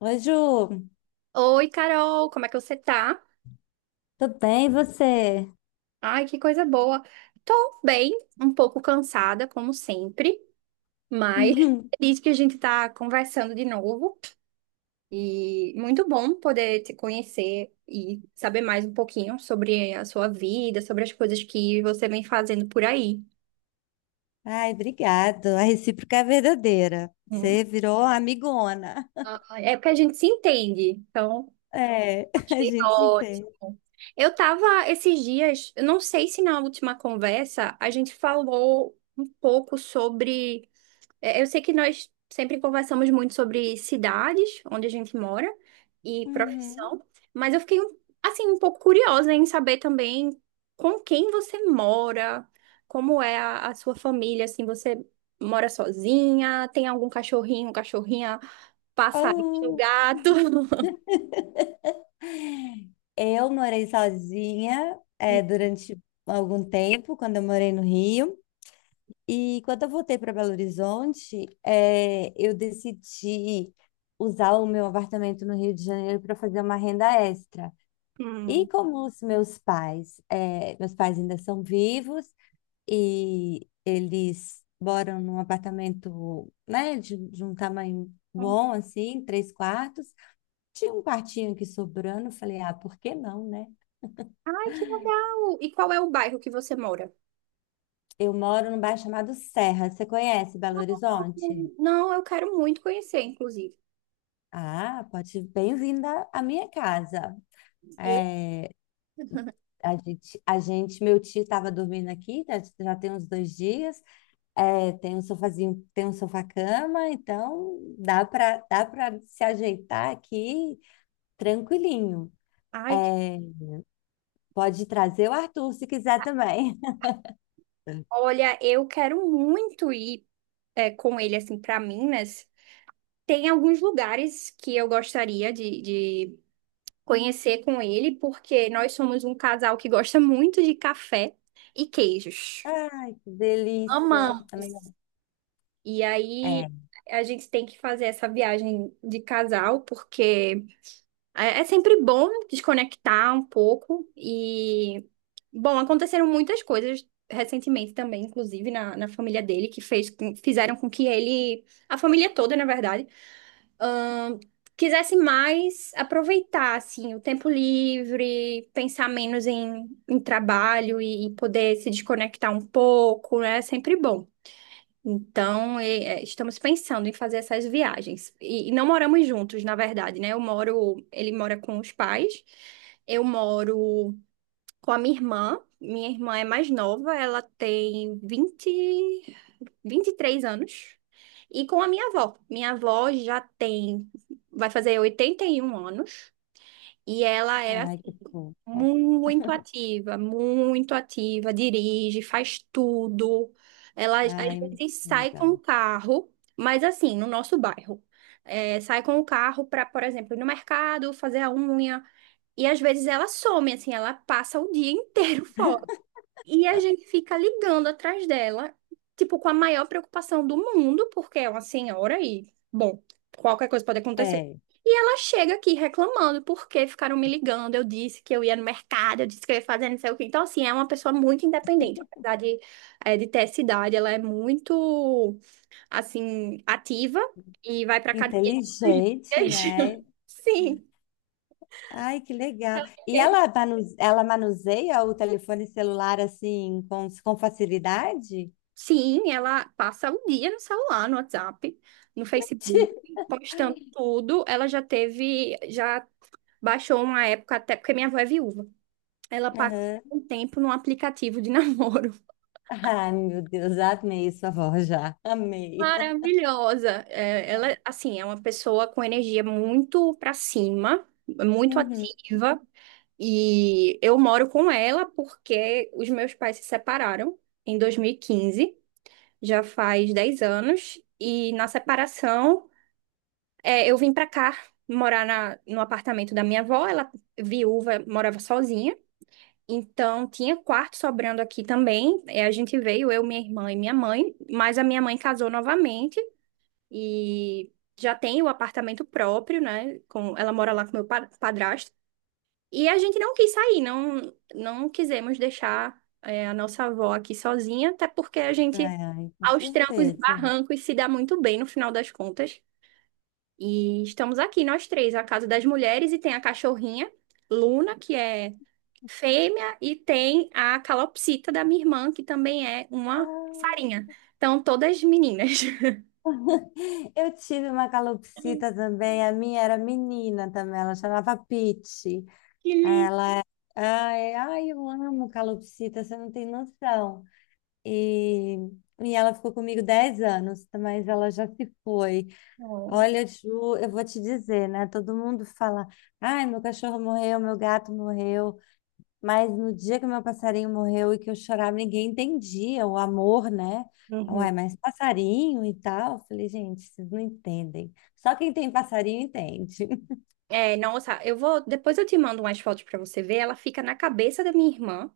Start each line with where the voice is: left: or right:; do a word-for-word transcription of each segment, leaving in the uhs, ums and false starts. left: Oi, Ju.
right: Oi, Carol, como é que você tá?
left: Tudo bem, e você?
right: Ai, que coisa boa. Tô bem, um pouco cansada, como sempre, mas feliz que a gente tá conversando de novo. E muito bom poder te conhecer e saber mais um pouquinho sobre a sua vida, sobre as coisas que você vem fazendo por aí.
left: Ai, obrigado. A recíproca é verdadeira.
right: Hum.
left: Você virou amigona.
right: Ah, é porque a gente se entende, então
left: É, a
right: achei
left: gente se
right: ótimo.
left: entende.
right: Eu tava esses dias, eu não sei se na última conversa a gente falou um pouco sobre É, eu sei que nós sempre conversamos muito sobre cidades onde a gente mora e
left: Uhum.
right: profissão, mas eu fiquei um- assim um pouco curiosa em saber também com quem você mora, como é a, a sua família, assim, você mora sozinha, tem algum cachorrinho, cachorrinha, passarinho, um
left: Oh,
right: gato?
left: eu morei sozinha, é, durante algum tempo, quando eu morei no Rio. E quando eu voltei para Belo Horizonte, é, eu decidi usar o meu apartamento no Rio de Janeiro para fazer uma renda extra. E
right: Hum.
left: como os meus pais, eh, meus pais ainda são vivos e eles moram num apartamento, né, de, de um tamanho bom, assim, três quartos. Tinha um quartinho aqui sobrando, eu falei, ah, por que não, né?
right: Ai, que legal! E qual é o bairro que você mora?
left: Eu moro num bairro chamado Serra, você conhece Belo Horizonte?
right: Não, eu quero muito conhecer, inclusive.
left: Ah, pode, bem-vinda à minha casa.
right: E-
left: É, a gente, a gente, meu tio estava dormindo aqui, tá, já tem uns dois dias. É, tem um sofazinho, tem um sofá-cama, então dá para dá para se ajeitar aqui tranquilinho.
right: Ai,
left: É, pode trazer o Arthur se quiser também.
right: olha, eu quero muito ir é, com ele assim para Minas. Tem alguns lugares que eu gostaria de, de conhecer com ele, porque nós somos um casal que gosta muito de café e queijos.
left: Ai, que delícia. Também
right: Amamos.
left: não-
right: E aí
left: É,
right: a gente tem que fazer essa viagem de casal, porque É é sempre bom desconectar um pouco e, bom, aconteceram muitas coisas recentemente também, inclusive na, na família dele, que fez, com- fizeram com que ele, a família toda, na verdade, ahn, quisesse mais aproveitar, assim, o tempo livre, pensar menos em, em trabalho e, e poder se desconectar um pouco, né? É sempre bom. Então, e- é, estamos pensando em fazer essas viagens. E, e não moramos juntos, na verdade, né? Eu moro, ele mora com os pais, eu moro com a minha irmã. Minha irmã é mais nova, ela tem vinte, vinte e três anos. E com a minha avó. Minha avó já tem, vai fazer oitenta e um anos. E ela era
left: ai, que
right: assim,
left: fofo.
right: muito ativa, muito ativa, dirige, faz tudo. Ela às
left: Ai,
right: vezes
left: muito
right: sai com o
left: legal.
right: carro, mas assim, no nosso bairro. É, sai com o carro para, por exemplo, ir no mercado, fazer a unha. E às vezes ela some, assim, ela passa o dia inteiro fora. E a gente fica ligando atrás dela, tipo, com a maior preocupação do mundo, porque é uma senhora e, bom, qualquer coisa pode acontecer.
left: É,
right: E ela chega aqui reclamando porque ficaram me ligando. Eu disse que eu ia no mercado, eu disse que eu ia fazer não sei o quê. Então, assim, é uma pessoa muito independente. Apesar de, eh, de ter essa idade, ela é muito, assim, ativa e vai pra academia todos
left: inteligente,
right: os dias.
left: né?
right: Sim.
left: Ai, que legal. E ela, manu- ela manuseia o telefone celular assim com, com facilidade?
right: Sim, ela passa o dia no celular, no WhatsApp, no Facebook, postando tudo. Ela já teve, já baixou uma época, até porque minha avó é viúva. Ela passa
left: Aham.
right: um tempo num aplicativo de namoro.
left: Ai, meu Deus, amei sua voz já. Amei.
right: Maravilhosa. É, ela, assim, é uma pessoa com energia muito pra cima, muito
left: Uhum.
right: ativa. E eu moro com ela porque os meus pais se separaram em dois mil e quinze, já faz dez anos. E na separação. É, eu vim pra cá morar na, no apartamento da minha avó, ela viúva, morava sozinha. Então tinha quarto sobrando aqui também. É, a gente veio, eu, minha irmã e minha mãe, mas a minha mãe casou novamente e já tem o apartamento próprio, né? Com, ela mora lá com meu pa- padrasto. E a gente não quis sair, não, não quisemos deixar, é, a nossa avó aqui sozinha, até porque a gente,
left: Ai, ai, com
right: aos trancos e
left: certeza.
right: barrancos, se dá muito bem no final das contas. E estamos aqui, nós três, a Casa das Mulheres, e tem a cachorrinha, Luna, que é fêmea, e tem a calopsita da minha irmã, que também é uma
left: Ai,
right: sarinha. Então, todas meninas.
left: eu tive uma calopsita também, a minha era menina também, ela chamava Pete.
right: Que
left: Ela, é, Ai, ai, eu amo calopsita, você não tem noção. E, e ela ficou comigo dez anos, mas ela já se foi.
right: lindo.
left: Olha, Ju, eu vou te dizer, né? Todo mundo fala, ai, meu cachorro morreu, meu gato morreu. Mas no dia que meu passarinho morreu e que eu chorava, ninguém entendia o amor, né?
right: Uhum.
left: Uai, mas passarinho e tal. Eu Falei, gente, vocês não entendem. Só quem tem passarinho entende.
right: É, nossa, eu vou. Depois eu te mando umas fotos pra você ver. Ela fica na cabeça da minha irmã.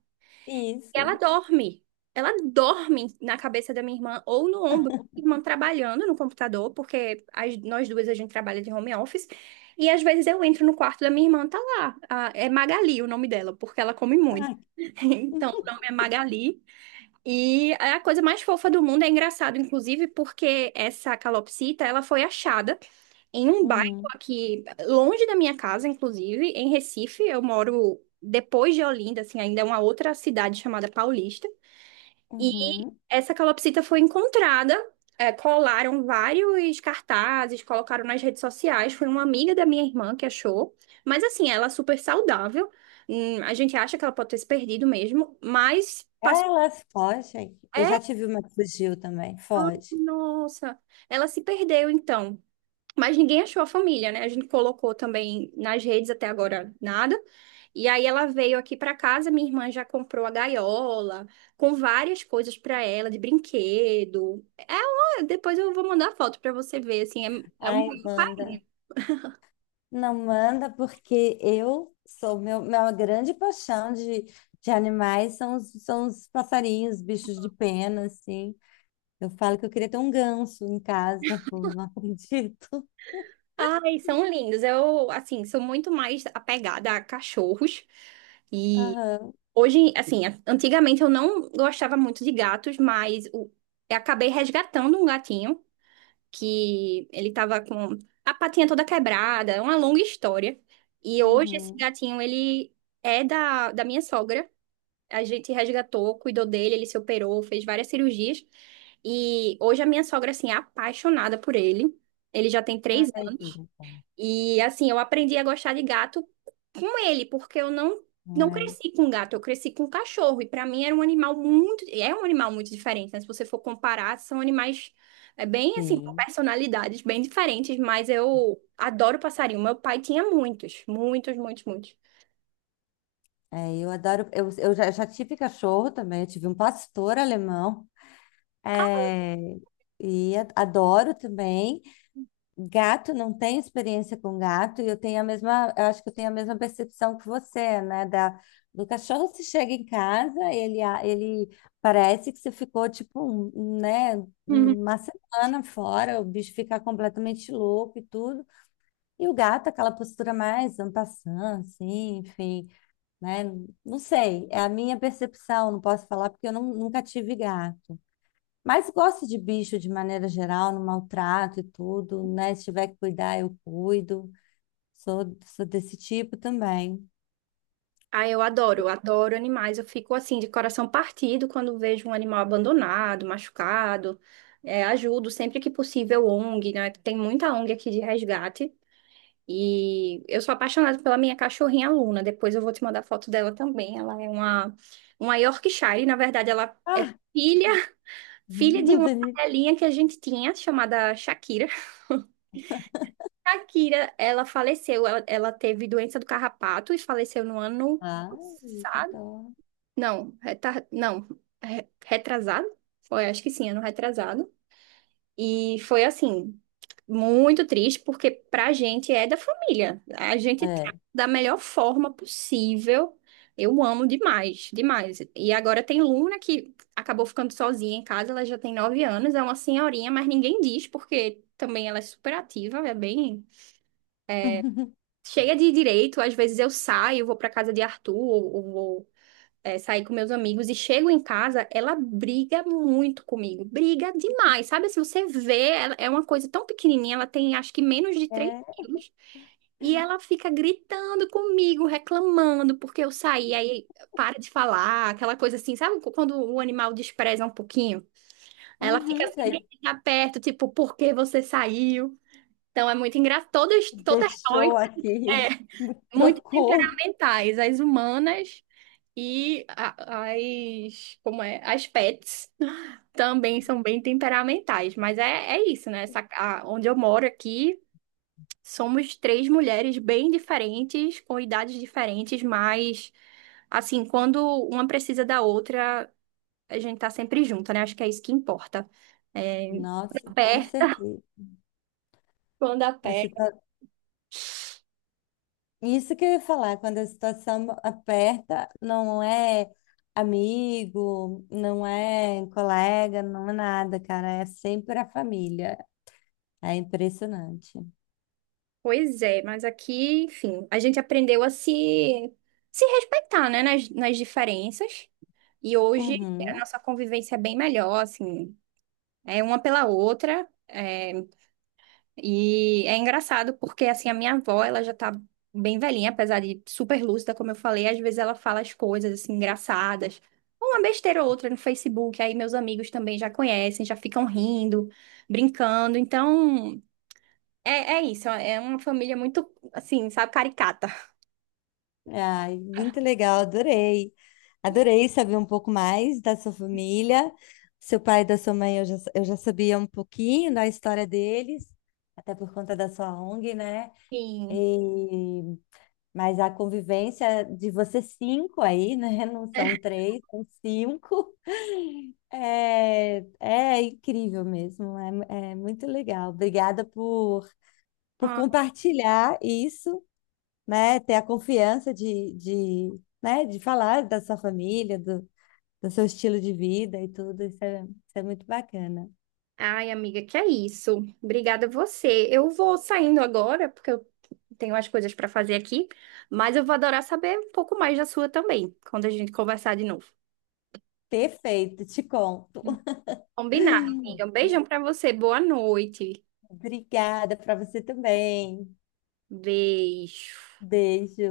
right: E ela
left: Isso.
right: dorme. Ela dorme na cabeça da minha irmã ou no ombro. Minha irmã trabalhando no computador, porque as- nós duas a gente trabalha de home office. E às vezes eu entro no quarto da minha irmã, tá lá. A- é Magali o nome dela, porque ela come muito.
left: Ai,
right: Então o nome é Magali. E é a coisa mais fofa do mundo. É engraçado, inclusive, porque essa calopsita, ela foi achada em um bairro
left: hum,
right: aqui, longe da minha casa, inclusive, em Recife. Eu moro depois de Olinda, assim, ainda é uma outra cidade chamada Paulista. E
left: uhum.
right: essa calopsita foi encontrada, é, colaram vários cartazes, colocaram nas redes sociais. Foi uma amiga da minha irmã que achou. Mas assim, ela é super saudável. Hum, a gente acha que ela pode ter se perdido mesmo, mas
left: Ah,
right: passou.
left: Elas fogem. Eu
right: É,
left: já tive uma que fugiu também. Foge.
right: nossa, ela se perdeu então. Mas ninguém achou a família, né? A gente colocou também nas redes, até agora nada. E aí ela veio aqui para casa, minha irmã já comprou a gaiola, com várias coisas para ela, de brinquedo. É, uma- depois eu vou mandar foto para você ver, assim, é, é um
left: Ai,
right: maior
left: manda.
right: carinho.
left: Não manda porque eu sou meu, minha grande paixão de, de animais são os, são os passarinhos, bichos de pena, assim. Eu falo que eu queria ter um ganso em casa, pô, não acredito.
right: Ai, são lindos. Eu, assim, sou muito mais apegada a cachorros. E
left: Aham,
right: hoje, assim, a- antigamente eu não gostava muito de gatos, mas o- eu acabei resgatando um gatinho que ele tava com a patinha toda quebrada, é uma longa história. E hoje esse
left: uhum.
right: gatinho, ele é da, da minha sogra. A gente resgatou, cuidou dele, ele se operou, fez várias cirurgias. E hoje a minha sogra, assim, é apaixonada por ele. Ele já tem três
left: Ai, que legal.
right: e assim, eu aprendi a gostar de gato com ele, porque eu não
left: Não
right: não
left: é?
right: cresci com gato, eu cresci com cachorro. E para mim era um animal muito, é um animal muito diferente, né? Se você for comparar, são animais é bem assim, com
left: Sim.
right: personalidades bem diferentes, mas eu adoro passarinho. Meu pai tinha muitos, muitos, muitos, muitos.
left: É, eu adoro. Eu, eu já, já tive cachorro também, eu tive um pastor alemão. É, e a- adoro também. Gato não tem experiência com gato e eu tenho a mesma, eu acho que eu tenho a mesma percepção que você, né? Da, do cachorro se chega em casa, ele, a- ele parece que você ficou tipo, um, um, né,
right: Uhum.
left: uma semana fora, o bicho fica completamente louco e tudo. E o gato, aquela postura mais en passant, assim, enfim, né? Não sei, é a minha percepção, não posso falar porque eu não, nunca tive gato. Mas gosto de bicho de maneira geral, no maltrato e tudo, né? Se tiver que cuidar, eu cuido. Sou, sou desse tipo também.
right: Ah, eu adoro, eu adoro animais. Eu fico assim de coração partido quando vejo um animal abandonado, machucado. É, ajudo sempre que possível ONG, né? Tem muita ONG aqui de resgate. E eu sou apaixonada pela minha cachorrinha Luna. Depois eu vou te mandar foto dela também. Ela é uma, uma Yorkshire. Na verdade, ela é
left: Ah,
right: filha, filha de
left: não
right: uma
left: tem nem-.
right: cadelinha que a gente tinha, chamada Shakira. Shakira, ela faleceu. Ela, ela teve doença do carrapato e faleceu no ano
left: Ai, que
right: passado.
left: dó.
right: Não, retar, não, re- retrasado? Foi, acho que sim, ano retrasado. E foi assim, muito triste, porque pra gente é da família. A gente
left: É.
right: trata da melhor forma possível. Eu amo demais, demais. E agora tem Luna que acabou ficando sozinha em casa, ela já tem nove anos, é uma senhorinha, mas ninguém diz, porque também ela é super ativa, é bem cheia de direito. Às vezes eu saio, vou pra casa de Arthur, ou, ou vou é, sair com meus amigos e chego em casa, ela briga muito comigo, briga demais, sabe? Se você vê, ela é uma coisa tão pequenininha, ela tem acho que menos de três
left: É.
right: quilos, e ela fica gritando comigo, reclamando, porque eu saí, aí para de falar, aquela coisa assim, sabe? Quando o animal despreza um pouquinho, ela fica
left: Uhum,
right: assim,
left: já
right: quem tá perto, tipo, por que você saiu? Então é muito engraçado, todas, todas nós,
left: deixou aqui,
right: é, muito
left: trocou.
right: temperamentais, as humanas e a- as, como é? As pets também são bem temperamentais, mas é, é isso, né? Essa, a- onde eu moro aqui, somos três mulheres bem diferentes, com idades diferentes, mas assim, quando uma precisa da outra, a gente tá sempre junto, né? Acho que é isso que importa. É,
left: Nossa, com
right: perto,
left: certeza.
right: quando a
left: Isso que eu ia falar, quando a situação aperta, não é amigo, não é colega, não é nada, cara, é sempre a família. É impressionante.
right: pois é, mas aqui, enfim, a gente aprendeu a se, se respeitar, né? Nas, nas diferenças. E hoje a
left: Uhum.
right: nossa convivência é bem melhor, assim, é uma pela outra. É, e é engraçado porque, assim, a minha avó, ela já tá bem velhinha, apesar de super lúcida, como eu falei, às vezes ela fala as coisas, assim, engraçadas. Uma besteira ou outra no Facebook, aí meus amigos também já conhecem, já ficam rindo, brincando. Então, é, é isso, é uma família muito, assim, sabe, caricata.
left: Ai, muito legal, adorei. Adorei saber um pouco mais da sua família. Seu pai e da sua mãe, eu já, eu já sabia um pouquinho da história deles, até por conta da sua ONG, né?
right: Sim.
left: E Mas a convivência de vocês cinco aí, né? Não são três, são cinco. É, é incrível mesmo, é, é muito legal. Obrigada por, por compartilhar isso, né? Ter a confiança de, de, né? de falar da sua família, do, do seu estilo de vida e tudo. Isso é, isso é muito bacana.
right: Ai, amiga, que é isso. Obrigada a você. Eu vou saindo agora, porque eu tenho umas coisas para fazer aqui, mas eu vou adorar saber um pouco mais da sua também, quando a gente conversar de novo.
left: Perfeito, te conto.
right: Combinado, amiga. Um beijão para você. Boa noite.
left: Obrigada para você também.
right: Beijo.
left: Beijo.